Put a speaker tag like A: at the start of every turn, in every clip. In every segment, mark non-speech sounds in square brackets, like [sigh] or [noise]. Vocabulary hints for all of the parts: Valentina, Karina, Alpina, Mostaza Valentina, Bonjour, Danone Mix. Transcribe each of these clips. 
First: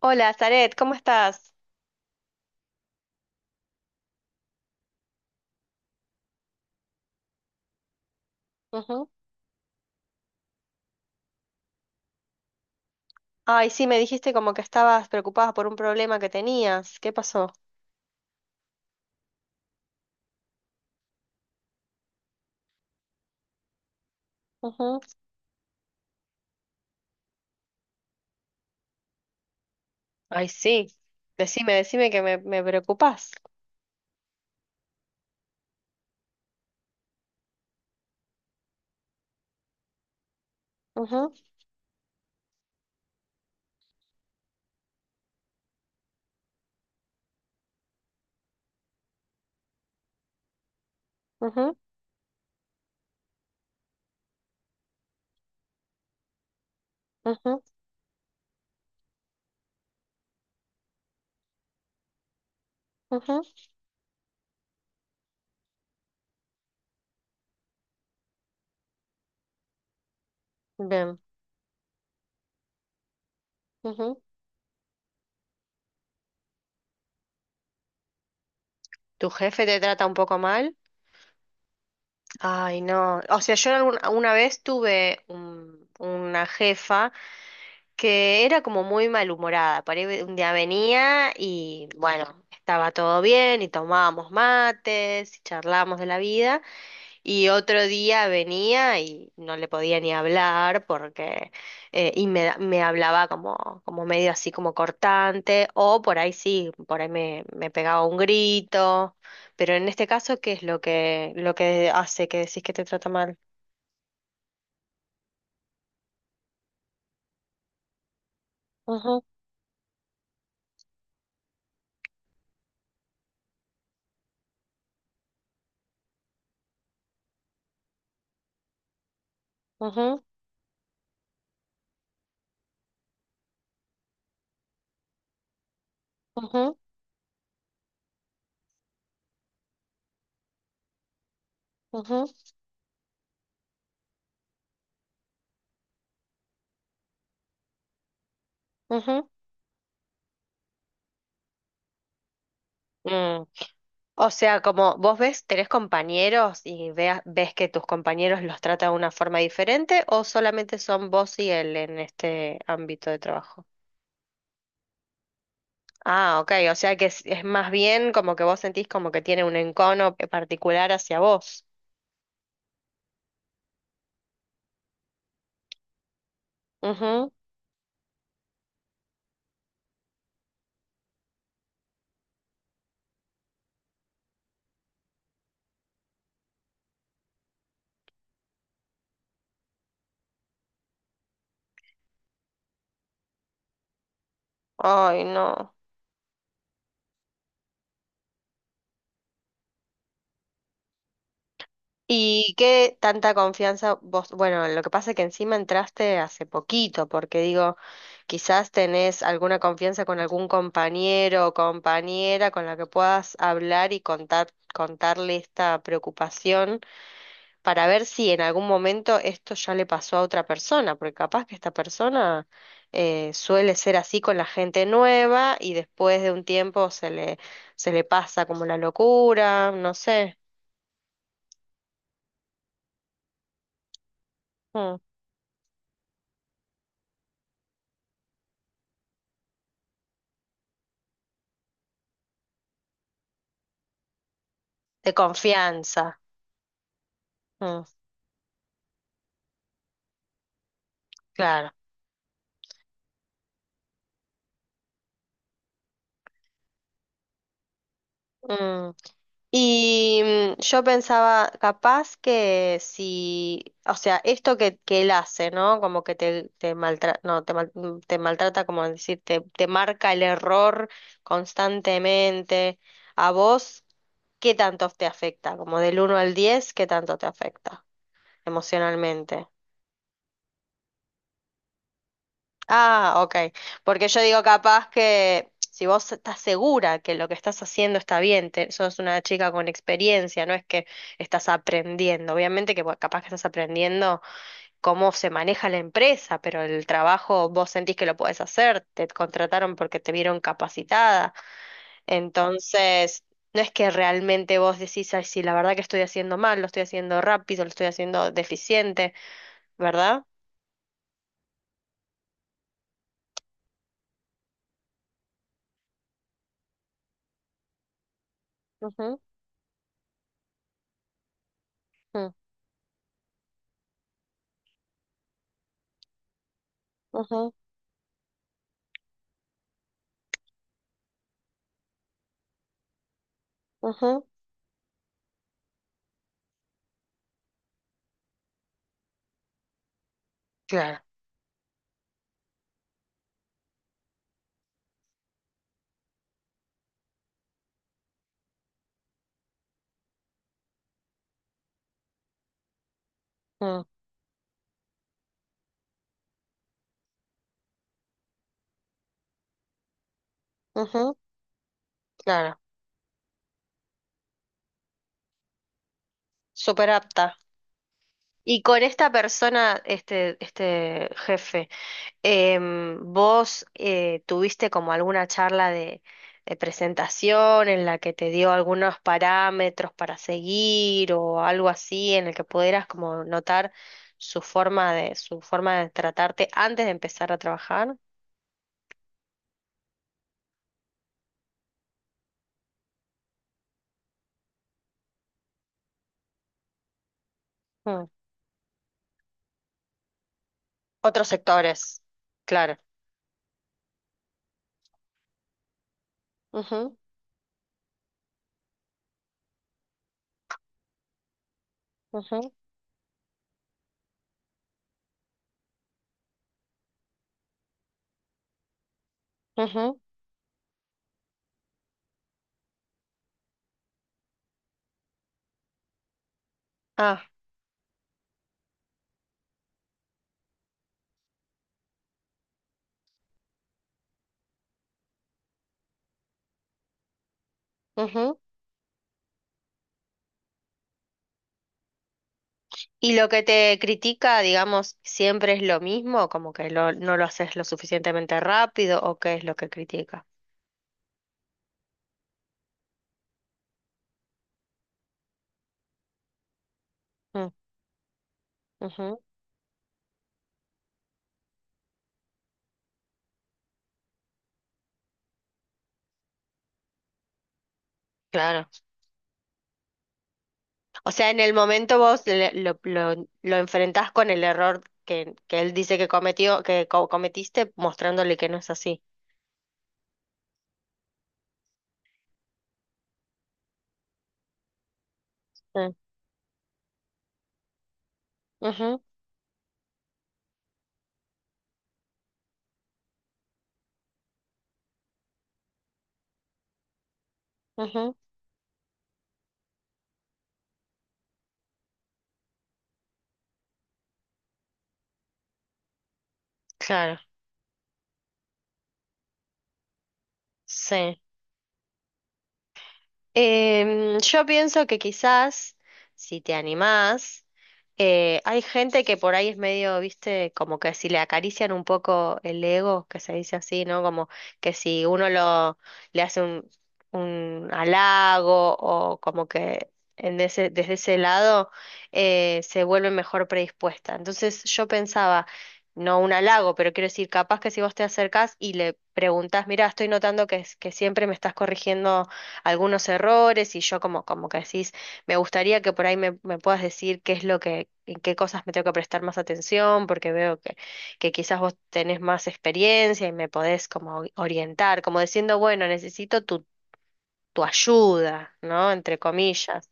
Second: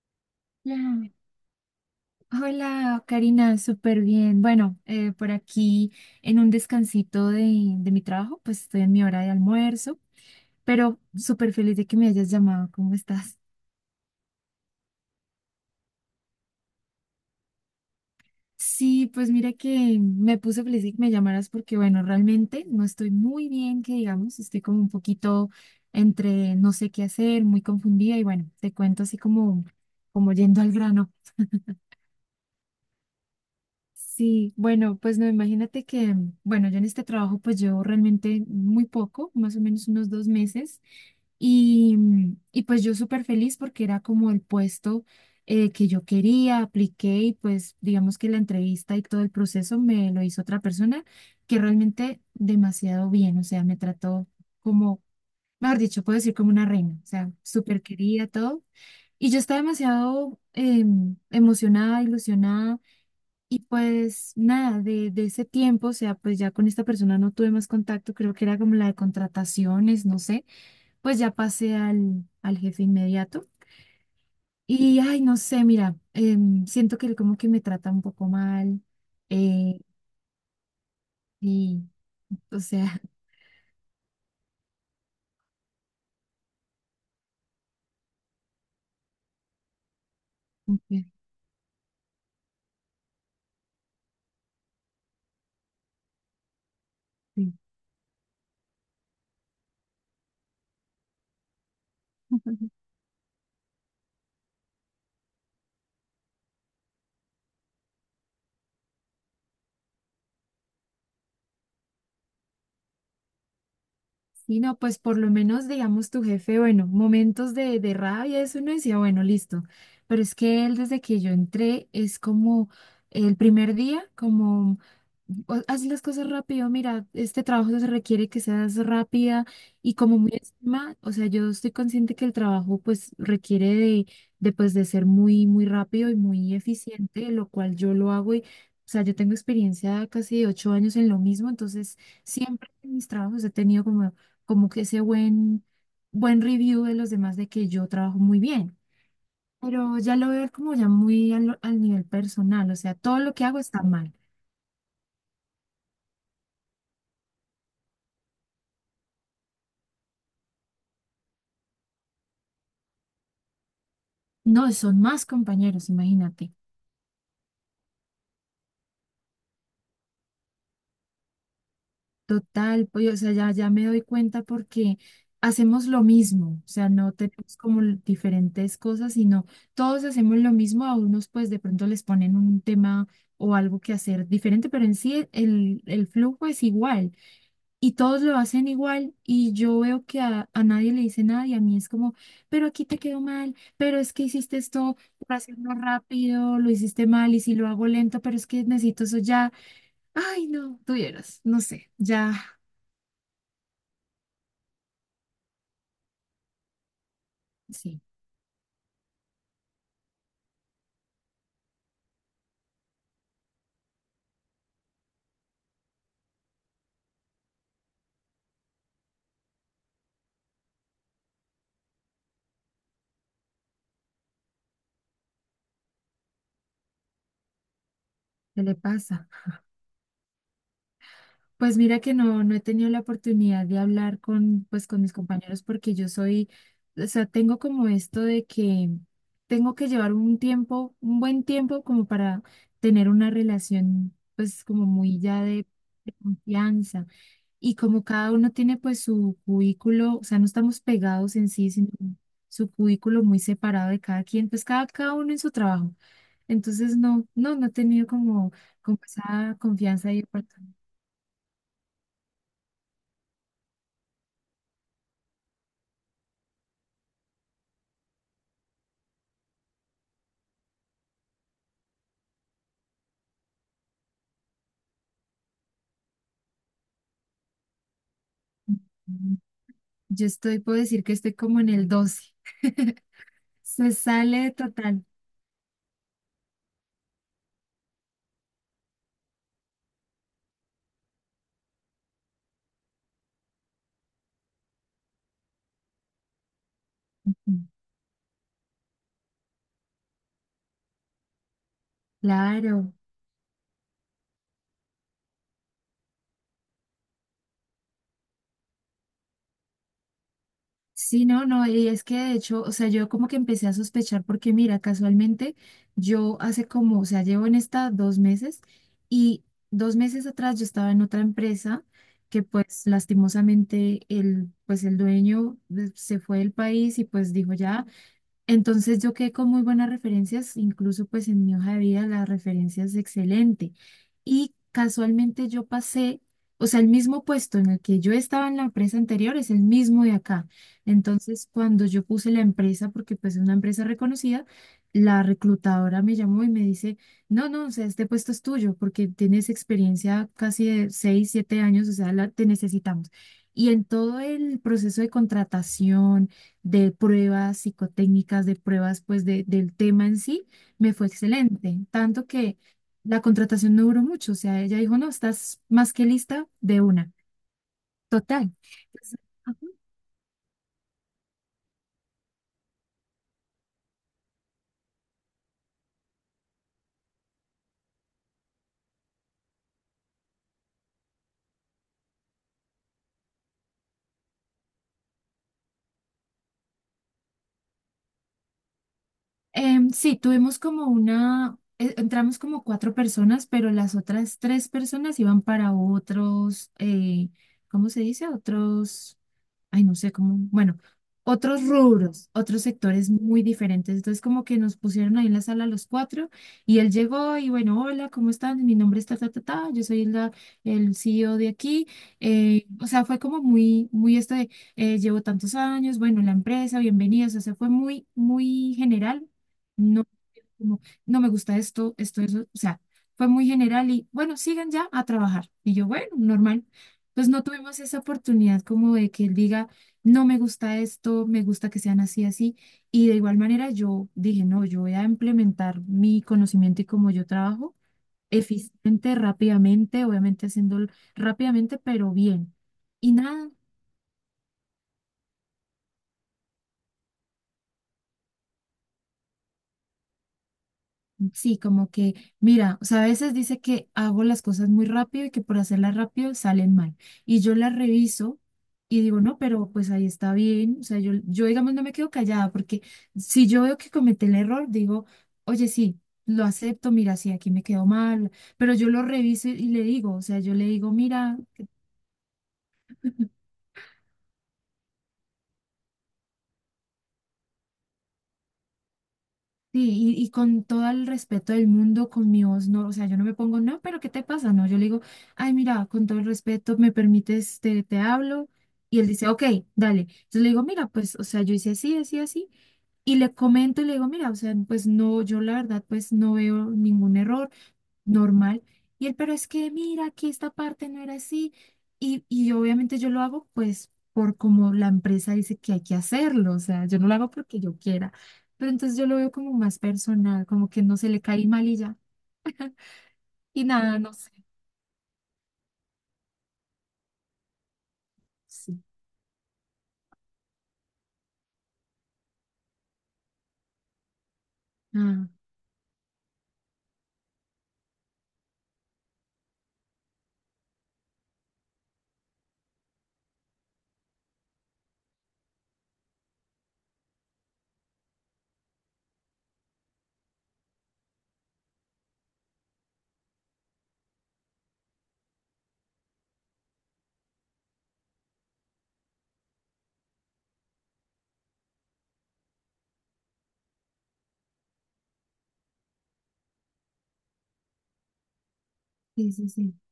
A: Hola, Zaret, ¿cómo
B: Hola,
A: estás?
B: Hola, Karina, súper bien. Bueno, por aquí en un descansito de mi trabajo, pues estoy en mi
A: Ujú.
B: hora de almuerzo, pero súper feliz de que me hayas llamado. ¿Cómo estás?
A: Ay, sí, me dijiste como que estabas preocupada por un problema que tenías. ¿Qué pasó?
B: Sí, pues mira que me puse feliz de que me llamaras porque, bueno, realmente no estoy muy bien, que digamos, estoy como un
A: Ujú.
B: poquito entre no sé qué hacer, muy confundida y bueno, te cuento así como
A: Ay,
B: yendo al
A: sí.
B: grano.
A: Decime, decime que me preocupás.
B: Sí, bueno, pues no, imagínate que, bueno, yo en este trabajo pues llevo realmente muy poco, más o menos unos dos meses,
A: Ujú.
B: y pues yo súper feliz porque era como el puesto que yo quería, apliqué y pues digamos que la entrevista y todo el proceso me lo hizo otra persona que
A: Ujú.
B: realmente demasiado bien, o sea, me trató como, mejor dicho, puedo decir como una reina, o sea,
A: Ujú.
B: súper querida, todo. Y yo estaba demasiado emocionada, ilusionada
A: Ujú.
B: y pues nada, de ese tiempo, o sea, pues ya con esta persona no tuve más contacto, creo que era como la de contrataciones, no sé,
A: Bien.
B: pues ya pasé al jefe inmediato.
A: Ujú.
B: Y ay, no sé, mira, siento que él como que me trata un poco mal,
A: ¿Tu jefe te
B: eh,
A: trata un poco mal?
B: y o
A: Ay,
B: sea,
A: no. O sea, yo una vez tuve una jefa que era como muy malhumorada. Por ahí un día
B: [laughs] como que
A: venía y bueno, estaba todo bien y tomábamos mates y charlábamos de la vida. Y
B: sí.
A: otro día venía y no le podía ni hablar porque y
B: [laughs]
A: me hablaba como, como medio así como cortante, o por ahí sí, por ahí me pegaba un grito, pero en este caso, ¿qué es lo que hace que decís que te trata mal?
B: Y no, pues por lo menos, digamos, tu jefe, bueno, momentos de rabia, eso uno decía, bueno,
A: Ujú.
B: listo. Pero es que él, desde que yo entré, es como el primer día, como, haz las cosas rápido, mira, este trabajo se requiere que seas rápida y como
A: Ujú.
B: muy encima, o sea, yo estoy consciente que el trabajo, pues, requiere de, pues, de ser muy, muy rápido y muy
A: Ujú.
B: eficiente, lo cual yo lo hago y, o sea, yo tengo experiencia casi de ocho años en lo mismo, entonces
A: Ujú.
B: siempre en mis trabajos he tenido como que ese buen review de los demás de que yo trabajo muy bien.
A: Ujú.
B: Pero ya lo veo como ya muy al nivel personal, o sea, todo lo que
A: Mm.
B: hago está mal.
A: O sea, como vos ves, tenés compañeros y veas, ves que tus compañeros los tratan de una forma diferente o solamente son vos y él en este ámbito de trabajo.
B: No, son más compañeros,
A: Ah, ok,
B: imagínate.
A: o sea que es más bien como que vos sentís como que tiene un encono particular hacia vos.
B: Total, pues, o sea, ya me doy cuenta porque hacemos lo mismo, o sea, no
A: Ujú.
B: tenemos como diferentes cosas, sino todos hacemos lo mismo, a unos pues de pronto les ponen un tema o algo que hacer diferente, pero en sí el flujo es igual y todos lo hacen igual y yo veo que a nadie le dice nada y a mí es como, pero aquí te quedó mal, pero es que hiciste esto
A: Ay,
B: para hacerlo
A: no.
B: rápido, lo hiciste mal y si lo hago lento, pero es que necesito eso ya. Ay, no, tuvieras, no sé,
A: ¿Y
B: ya.
A: qué tanta confianza vos? Bueno, lo que pasa es que encima entraste hace poquito, porque digo,
B: Sí,
A: quizás tenés alguna confianza con algún compañero o compañera con la que puedas hablar y contar, contarle esta preocupación, para ver si en algún momento esto ya le pasó a otra persona, porque capaz que esta persona suele ser así con la gente nueva y después de un tiempo se le pasa
B: ¿qué
A: como
B: le
A: la
B: pasa?
A: locura, no sé,
B: Pues mira que no he tenido la oportunidad de hablar con, pues,
A: mm,
B: con mis compañeros porque yo soy, o sea, tengo como esto de que tengo que llevar un tiempo, un buen tiempo como para tener una relación, pues como
A: de
B: muy ya de
A: confianza,
B: confianza. Y
A: mm,
B: como cada uno tiene pues su cubículo, o sea, no estamos pegados en sí,
A: claro.
B: sino su cubículo muy separado de cada quien, pues cada uno en su trabajo. Entonces no he tenido como,
A: Mm.
B: como esa confianza y
A: Y
B: oportunidad.
A: yo pensaba, capaz que si, o sea, esto que él hace, ¿no? Como que te maltrata, no, te, te maltrata, como decir, te marca el error constantemente. ¿A vos qué tanto te afecta? Como del uno al diez, ¿qué tanto te afecta
B: Ujú.
A: emocionalmente?
B: Yo estoy, puedo decir que estoy como en el doce. [laughs]
A: Ah, ok.
B: Se
A: Porque yo digo
B: sale
A: capaz
B: total.
A: que si vos estás segura que lo que estás haciendo está bien, sos una chica con experiencia, no es que estás aprendiendo. Obviamente que bueno, capaz que estás aprendiendo cómo se maneja la empresa, pero el trabajo vos sentís que lo podés hacer, te contrataron porque te vieron capacitada.
B: Claro.
A: Entonces, no es que realmente vos decís, ay, sí, la verdad que estoy haciendo mal, lo estoy haciendo rápido, lo estoy haciendo deficiente, ¿verdad?
B: Sí, no, no, y es que de hecho, o sea, yo como que empecé a sospechar porque mira, casualmente yo hace como, o sea, llevo en esta dos meses
A: Ujú.
B: y dos meses atrás yo estaba en otra empresa
A: Mm.
B: que pues lastimosamente el dueño se fue del país y pues
A: Ujú.
B: dijo ya. Entonces yo quedé con muy buenas referencias, incluso pues en mi hoja de vida la referencia es excelente.
A: Ujú.
B: Y casualmente yo pasé, o sea, el mismo puesto en el que yo estaba en la empresa anterior es el mismo de acá.
A: Claro.
B: Entonces cuando yo puse la empresa, porque pues es una empresa reconocida, la reclutadora me llamó y me dice, no, no, o sea, este puesto es tuyo porque tienes experiencia casi de 6, 7 años, o sea, la, te necesitamos. Y en todo el proceso de contratación de pruebas psicotécnicas, de pruebas pues del tema en sí, me fue
A: Ujú.
B: excelente, tanto
A: Claro,
B: que la contratación no duró mucho, o sea, ella dijo, no, estás más que lista de
A: súper
B: una,
A: apta.
B: total.
A: Y con esta persona, este jefe, ¿vos tuviste como alguna charla de presentación en la que te dio algunos parámetros para seguir o algo así en el que pudieras como notar su forma de tratarte antes de empezar a trabajar?
B: Sí, tuvimos como una, entramos como cuatro personas, pero las otras tres personas iban para otros, ¿cómo se
A: Mm.
B: dice? Otros, ay, no sé cómo, bueno,
A: Otros
B: otros
A: sectores,
B: rubros, otros
A: claro.
B: sectores muy diferentes. Entonces, como que nos pusieron ahí en la sala los cuatro y él
A: Ujú.
B: llegó y bueno, hola, ¿cómo están? Mi nombre es ta, ta, ta, ta, yo soy la, el CEO de aquí.
A: Ujú.
B: O sea, fue como muy, muy esto de llevo tantos años, bueno, la empresa, bienvenidos, o sea, fue muy, muy general,
A: Ujú.
B: no, como, no me gusta esto, esto, eso, o sea, fue muy general y bueno, sigan ya a trabajar. Y yo, bueno, normal.
A: Ah,
B: Pues no tuvimos esa oportunidad como de que él diga, no me gusta esto, me gusta que sean así, así. Y de igual manera yo dije, no, yo voy a implementar mi conocimiento y cómo yo trabajo
A: ujú.
B: eficiente, rápidamente, obviamente haciéndolo rápidamente, pero bien. Y
A: Y lo que
B: nada,
A: te critica, digamos, siempre es lo mismo, como que no lo haces lo suficientemente rápido, o qué es lo que critica.
B: sí, como que, mira, o sea, a veces dice que hago las cosas muy rápido y que por hacerlas rápido salen mal. Y
A: Mm.
B: yo las reviso y
A: Ujú.
B: digo, no, pero pues ahí está bien. O sea, yo digamos, no me quedo callada porque si yo veo que cometí el error, digo, oye, sí, lo acepto, mira, sí, aquí me quedó mal.
A: Claro.
B: Pero yo lo reviso y le digo, o sea, yo le digo,
A: O sea, en
B: mira.
A: el momento vos lo enfrentás con el error que él dice que cometió, que cometiste, mostrándole que no es así.
B: Sí, y con todo el respeto del mundo, con mi voz, no, o sea, yo no me pongo, no, pero ¿qué te pasa? No, yo le digo, ay, mira,
A: Mm.
B: con todo el respeto, me permites, te hablo. Y
A: Ujú.
B: él dice, ok, dale. Entonces le digo, mira, pues, o sea, yo hice así, así, así. Y le comento y le digo, mira, o sea, pues no, yo la verdad, pues no veo ningún error
A: Ujú.
B: normal. Y él, pero es que mira, aquí esta parte no era así. Y obviamente yo lo hago pues por como la empresa dice que hay que hacerlo, o sea, yo no lo
A: Claro.
B: hago porque yo quiera. Pero entonces yo lo veo como más personal, como que no se le
A: Sí.
B: cae mal y ya. Y nada, no sé.
A: Yo pienso que quizás, si te animás, hay
B: Sí.
A: gente que por ahí es medio, viste, como que si le acarician un poco el ego, que se dice así, ¿no? Como que si
B: Ah,
A: uno lo le hace un halago o como que en ese, desde ese lado se vuelve mejor predispuesta. Entonces yo pensaba, no un halago, pero quiero decir, capaz que si vos te acercás y le preguntás, mira, estoy notando que, que siempre me estás corrigiendo algunos errores y yo como, como que decís, me gustaría que por ahí me puedas decir qué es lo que, en qué cosas me tengo que prestar más atención, porque veo que quizás vos tenés más experiencia y me podés como orientar, como diciendo, bueno, necesito tu ayuda, ¿no? Entre
B: sí, sí, sí.
A: comillas.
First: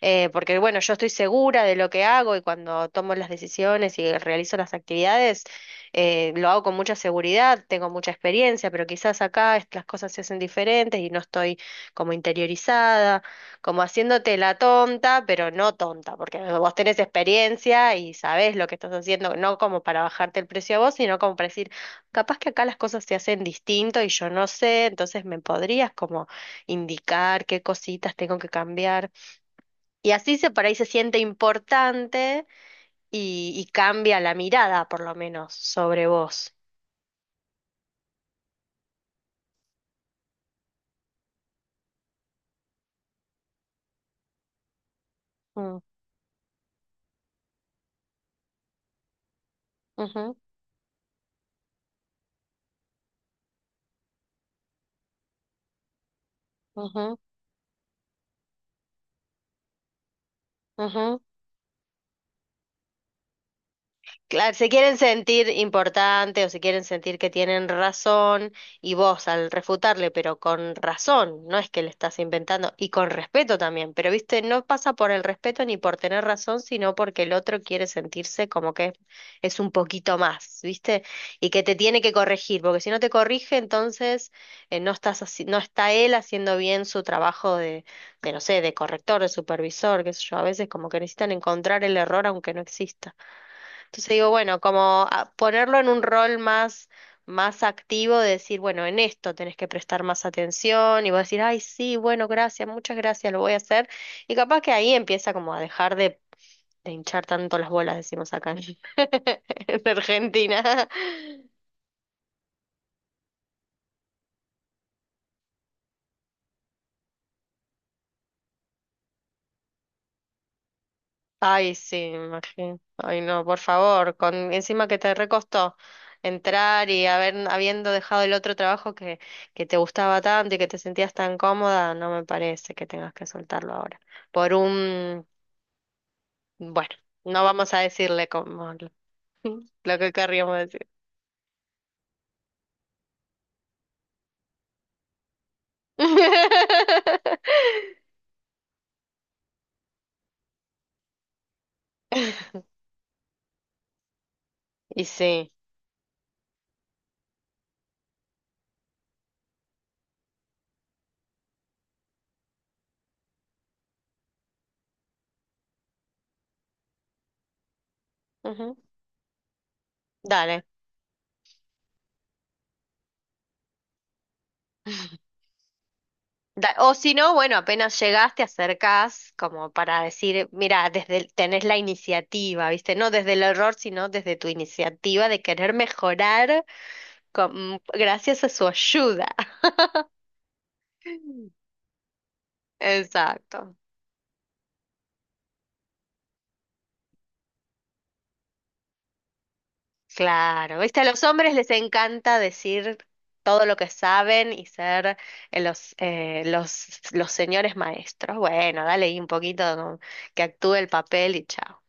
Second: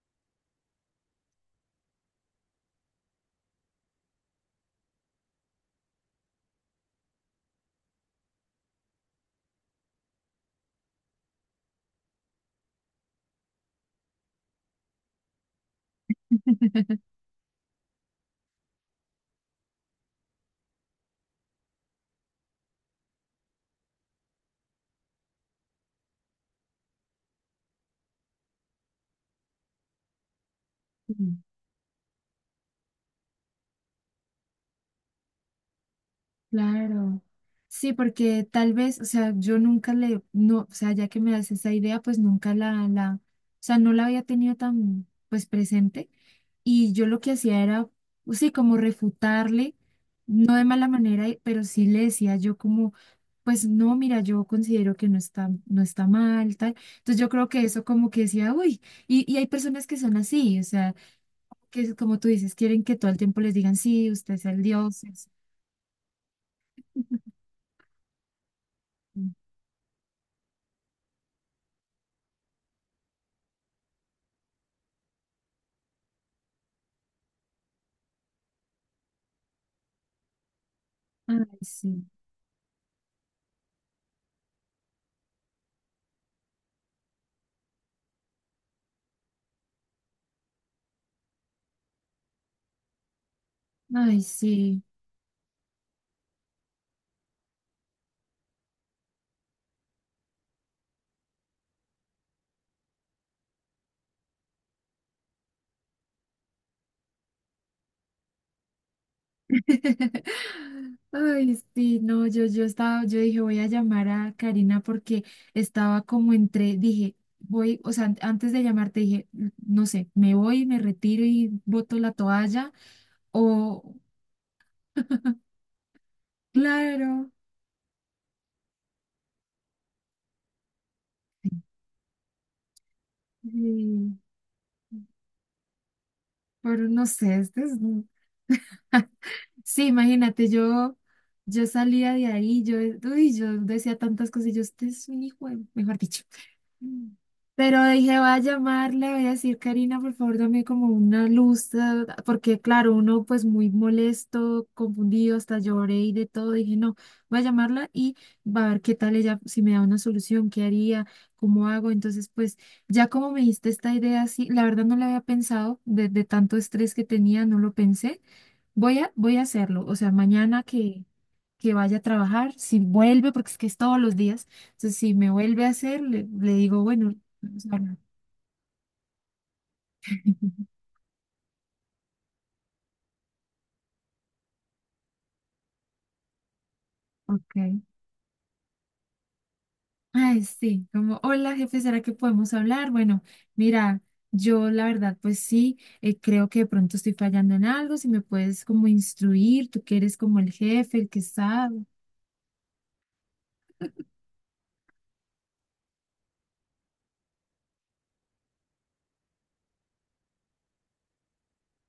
A: Porque bueno, yo estoy segura de lo que hago y cuando tomo las decisiones y realizo las actividades, lo hago con mucha seguridad, tengo mucha experiencia, pero quizás acá las cosas se hacen diferentes y no estoy como interiorizada, como haciéndote la tonta, pero no tonta, porque vos tenés
B: [laughs]
A: experiencia y sabés lo que estás haciendo, no como para bajarte el precio a vos, sino como para decir, capaz que acá las cosas se hacen distinto y yo no sé, entonces me podrías como indicar qué cositas tengo que cambiar. Y así se por ahí se siente importante y cambia la mirada, por lo menos, sobre vos.
B: Claro. Sí, porque tal vez, o sea, yo nunca le, no, o sea, ya que me das esa idea, pues nunca la, o sea, no la había tenido tan, pues,
A: Mm.
B: presente. Y yo lo que hacía era, pues, sí, como refutarle,
A: Ujú.
B: no de mala manera, y- pero sí le decía yo como, pues, no, mira, yo considero que no está, no está mal, tal.
A: Ujú.
B: Entonces yo creo que eso como que decía, uy, y hay personas que son así, o sea,
A: Ujú.
B: que como tú dices, quieren que todo el tiempo les digan, sí, usted es
A: Claro,
B: el
A: se quieren
B: dios. Es.
A: sentir importantes o se quieren sentir que tienen razón y vos al refutarle, pero con razón, no es que le estás inventando y con respeto también, pero viste, no pasa por el respeto ni por tener razón, sino porque el otro quiere sentirse como que es un poquito más, viste,
B: Ay,
A: y que te tiene
B: sí.
A: que corregir, porque si no te corrige, entonces no estás no está él haciendo bien su trabajo no sé, de corrector, de supervisor, qué sé yo, a veces como que necesitan encontrar el error aunque no exista. Entonces
B: Ay,
A: digo, bueno,
B: sí.
A: como ponerlo en un rol más, más activo, de decir, bueno, en esto tenés que prestar más atención y vos decir, ay, sí, bueno, gracias, muchas gracias, lo voy a hacer. Y capaz que ahí empieza como a dejar de hinchar tanto las bolas, decimos acá en [laughs] en
B: [laughs]
A: Argentina.
B: Ay, sí, no, yo estaba, yo dije, voy a llamar a Karina porque estaba como entre, dije, voy, o sea, antes de llamarte dije, no sé, me voy, me retiro y
A: Ay, sí,
B: boto la
A: me
B: toalla,
A: imagino. Ay, no, por
B: o,
A: favor, con encima que te
B: [laughs]
A: recostó entrar y
B: claro,
A: haber, habiendo dejado el otro trabajo que te gustaba tanto y que te sentías tan cómoda, no me parece que tengas que soltarlo ahora.
B: sí,
A: Por un, bueno,
B: pero no sé,
A: no
B: este es,
A: vamos a decirle como lo,
B: [laughs]
A: [laughs]
B: sí,
A: lo que
B: imagínate,
A: querríamos decir.
B: yo, salía de ahí, yo, uy, yo decía tantas cosas, y yo, este es un hijo, mejor dicho. Mm.
A: [laughs]
B: Pero dije, voy a llamarle, voy a decir, Karina, por favor, dame como una luz, porque claro, uno pues muy molesto,
A: Y
B: confundido,
A: sí.
B: hasta lloré y de todo. Dije, no, voy a llamarla y va a ver qué tal ella, si me da una solución, qué haría, cómo hago. Entonces, pues ya como me diste esta idea, sí, la verdad no la había pensado, de tanto estrés que tenía, no lo pensé.
A: Ujú.
B: Voy a hacerlo, o sea, mañana
A: Dale.
B: que vaya a trabajar, si vuelve, porque es que es todos los días, entonces si me vuelve a hacer, le digo,
A: O si
B: bueno,
A: no, bueno,
B: vamos a hablar.
A: apenas llegás, te acercás como para decir, mira,
B: [laughs]
A: tenés la iniciativa, ¿viste? No desde el error, sino desde tu iniciativa de querer mejorar
B: Ok.
A: gracias a su ayuda.
B: Ay, sí, como, hola
A: [laughs]
B: jefe, ¿será que podemos hablar? Bueno,
A: Exacto.
B: mira, yo la verdad, pues sí, creo que de pronto estoy fallando en algo, si me puedes como instruir, tú que eres como el
A: Claro,
B: jefe,
A: ¿viste? A
B: el que
A: los hombres les
B: sabe.
A: encanta decir todo lo que saben y ser los señores maestros. Bueno, dale ahí un poquito como que actúe el papel y chao.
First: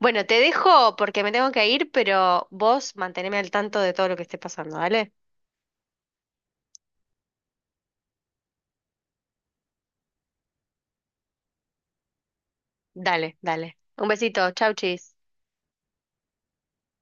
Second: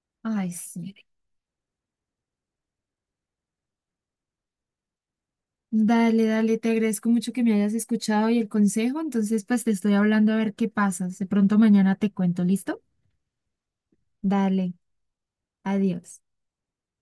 A: Bueno, te
B: Ay, sí.
A: dejo porque me tengo que ir, pero vos manteneme al tanto de todo lo que esté pasando, ¿vale?
B: Dale, dale, te agradezco mucho que me hayas escuchado y el consejo, entonces pues te estoy hablando a ver qué pasa, de pronto mañana te cuento, ¿listo?
A: Dale, dale. Un besito, chau,
B: Dale,
A: chis.
B: adiós.